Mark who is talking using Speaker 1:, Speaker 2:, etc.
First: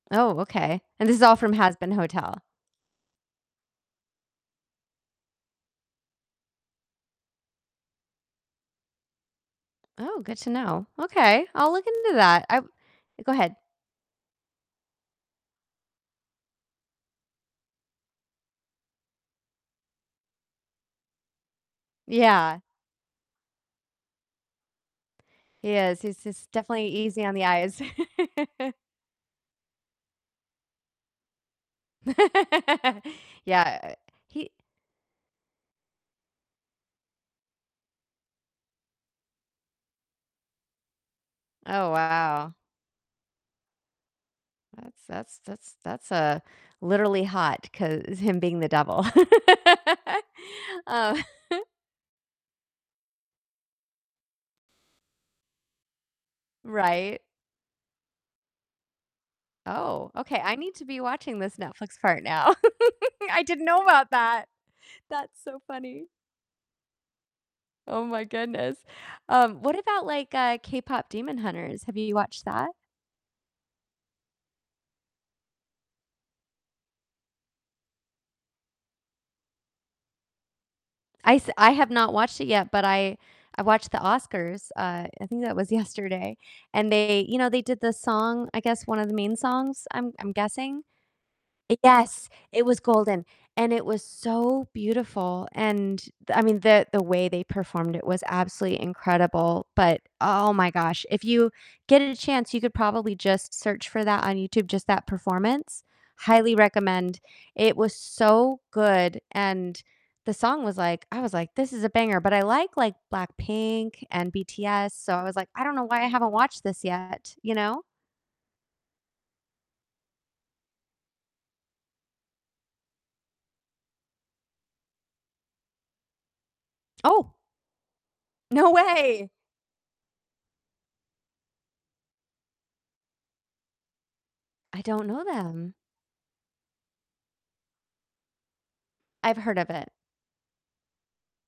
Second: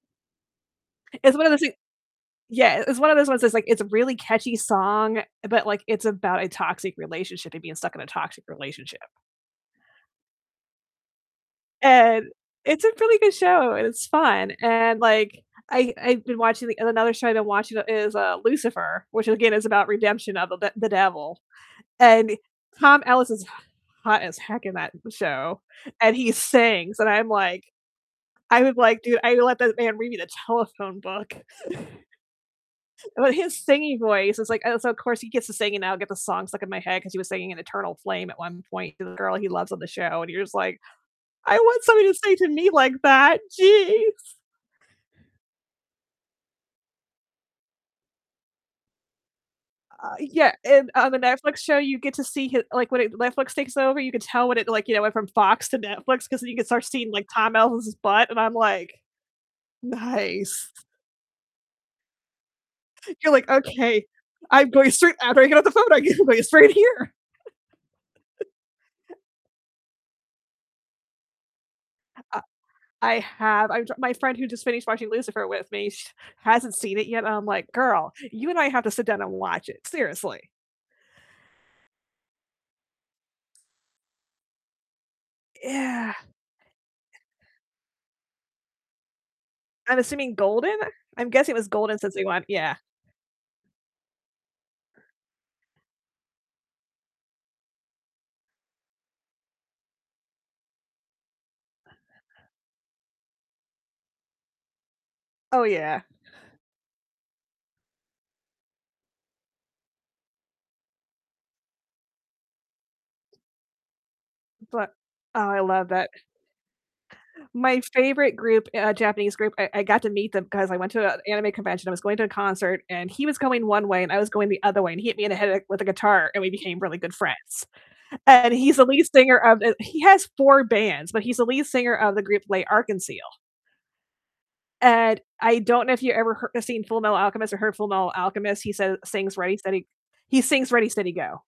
Speaker 1: Oh, okay, and this is all
Speaker 2: It's one of
Speaker 1: from
Speaker 2: those thi
Speaker 1: "Hazbin Hotel?"
Speaker 2: yeah, it's one of those ones that's, like, it's a really catchy song, but, like, it's about a toxic relationship and being stuck in a toxic relationship.
Speaker 1: Oh, good to know. Okay, I'll look into
Speaker 2: And
Speaker 1: that. I
Speaker 2: it's a really
Speaker 1: go
Speaker 2: good
Speaker 1: ahead.
Speaker 2: show, and it's fun, and, like, I I've been watching and another show I've been watching is, uh, Lucifer, which again is about redemption of the d the devil. And
Speaker 1: Yeah.
Speaker 2: Tom Ellis is h hot as heck in that show,
Speaker 1: He is,
Speaker 2: and
Speaker 1: he's
Speaker 2: he
Speaker 1: he's definitely
Speaker 2: sings, and
Speaker 1: easy
Speaker 2: I'm
Speaker 1: on the
Speaker 2: like,
Speaker 1: eyes.
Speaker 2: "I would like to I would let that man read me the telephone book." But his
Speaker 1: Yeah,
Speaker 2: singing voice is
Speaker 1: he
Speaker 2: like, "Oh, so of course he gets to sing, and now I'll get the song stuck in my head," 'cause he was singing an Eternal Flame at one point to the girl he loves on the show, and you're just like, "I want
Speaker 1: Oh,
Speaker 2: somebody to sing to
Speaker 1: wow.
Speaker 2: me like that, geez."
Speaker 1: That's that's that's that's, uh, literally hot 'cause him being the devil.
Speaker 2: Uh, yeah, and on the
Speaker 1: Um
Speaker 2: Netflix show you get to see hi like, when it, Netflix takes over, you can tell when it, like, you know, went from Fox to Netflix 'cause then you can start seeing,
Speaker 1: Right.
Speaker 2: like, Tom Ellis's butt, and I'm like,
Speaker 1: Oh, okay. I
Speaker 2: "Nice."
Speaker 1: need to be watching this Netflix part now.
Speaker 2: You're
Speaker 1: I
Speaker 2: like,
Speaker 1: didn't know
Speaker 2: "Okay,
Speaker 1: about that.
Speaker 2: I'm going straight
Speaker 1: That's
Speaker 2: after I get
Speaker 1: so
Speaker 2: off the phone, I'm
Speaker 1: funny.
Speaker 2: go gonna go straight here."
Speaker 1: Oh my goodness. Um, what about, like, uh, K-Pop Demon Hunters? Have you
Speaker 2: Uh,
Speaker 1: watched that?
Speaker 2: I have I'm tr my friend who just finished watching Lucifer with me, sh hasn't seen it yet, and I'm like, "Girl, you and I have to sit down and watch it, seriously."
Speaker 1: I s I have not watched it yet, but I I watched the Oscars, uh, I think that was
Speaker 2: Yeah.
Speaker 1: yesterday, and they you know, they did the song, I guess one of the main songs,
Speaker 2: I'm
Speaker 1: I'm I'm
Speaker 2: assuming Golden?
Speaker 1: guessing.
Speaker 2: I'm guessing it was Golden since we
Speaker 1: Yes,
Speaker 2: went
Speaker 1: it
Speaker 2: yeah.
Speaker 1: was Golden, and it was so beautiful, and I mean, the the way they performed it was absolutely incredible, but, oh my gosh, if you get a chance, you could probably just search for that on YouTube, just that
Speaker 2: Oh,
Speaker 1: performance.
Speaker 2: yeah.
Speaker 1: Highly recommend. It was so good, and the song was, like I was like, "This is a banger." But I like like Blackpink and BTS,
Speaker 2: But
Speaker 1: so I was
Speaker 2: oh,
Speaker 1: like,
Speaker 2: I
Speaker 1: "I don't know
Speaker 2: love
Speaker 1: why I
Speaker 2: that.
Speaker 1: haven't watched this yet," you know?
Speaker 2: My favorite group uh, Japanese group, I I got to meet them 'cause I went to a anime convention. I was going to a concert, and he was going one way, and I was going the other way, and he hit me in the head, like, with a guitar, and we became really good
Speaker 1: Oh.
Speaker 2: friends. And
Speaker 1: No
Speaker 2: he's the lead
Speaker 1: way.
Speaker 2: singer of, uh he has 4 bands, but he's the lead singer of the group L'Arc-en-Ciel.
Speaker 1: I don't
Speaker 2: And
Speaker 1: know
Speaker 2: I
Speaker 1: them.
Speaker 2: don't know if you ever h seen Fullmetal Alchemist or heard Fullmetal Alchemist. He says
Speaker 1: I've
Speaker 2: sings
Speaker 1: heard
Speaker 2: Ready
Speaker 1: of
Speaker 2: Steady
Speaker 1: it.
Speaker 2: he sings "Ready Steady Go!"